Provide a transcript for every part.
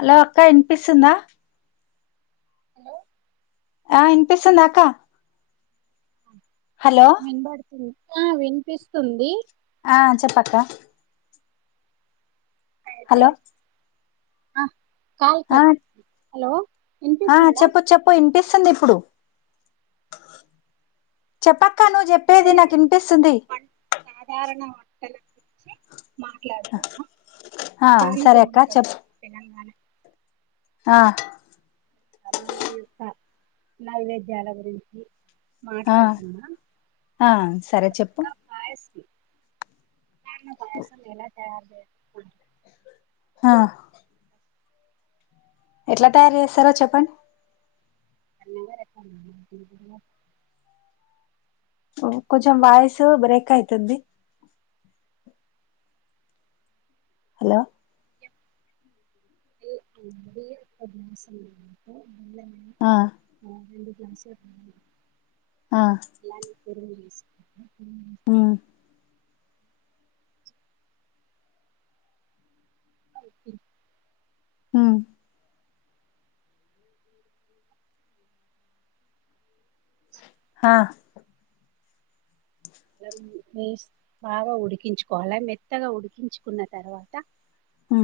అలో అక్క వినిపిస్తుందా? [inaudible] ఆ వినిపిస్తుందా అక్క హలో వినబడుతుంది ఆ వినిపిస్తుంది ఆ చెప్పక్కా అయితే హలో ఆ కాల్ ఆ కట్ హలో ఆ వినిపిస్తుందా చెప్ప చెప్పు వినిపిస్తుంది ఇప్పుడు చెప్పక్క నువ్వు చెప్పేది నాకు ఇనిపిస్తుంది సాధారణ వంటల గురించి హా సరే అక్క చెప్పు ఆ కరణం నడిగి జెప్త నైవేద్యాల గురించి ఆ ఆ సరే చెప్పు బ్యాళ్ళ పాయసం ఎలా తయారు [inaudible] ఆ ఎట్లా తయారు చేస్తారో చెప్పండి ఓ కొంచెం వాయిసు బ్రేక్ అయితంది హలో [inaudible] ఆ [inaudible] ఆ [inaudible] ఉమ్ [inaudible] ఆ హా బాగా ఉడికించుకోవాల మెత్తగా ఉడికించుకున్న తర్వాత ఆ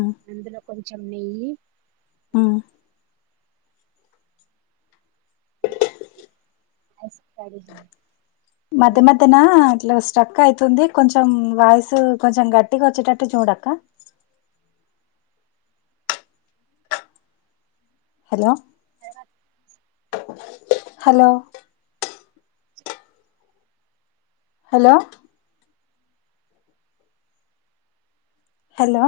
కొంచం నెయ్యి ఆ [inaudible] మద్య మద్యనా ఇట్లొ స్ట్రక్ అయితుంది కొంచెం వాయిసు కొంచెం గట్టిగా వచ్చేటట్టు చూడక్క హలో హలో హలో హలో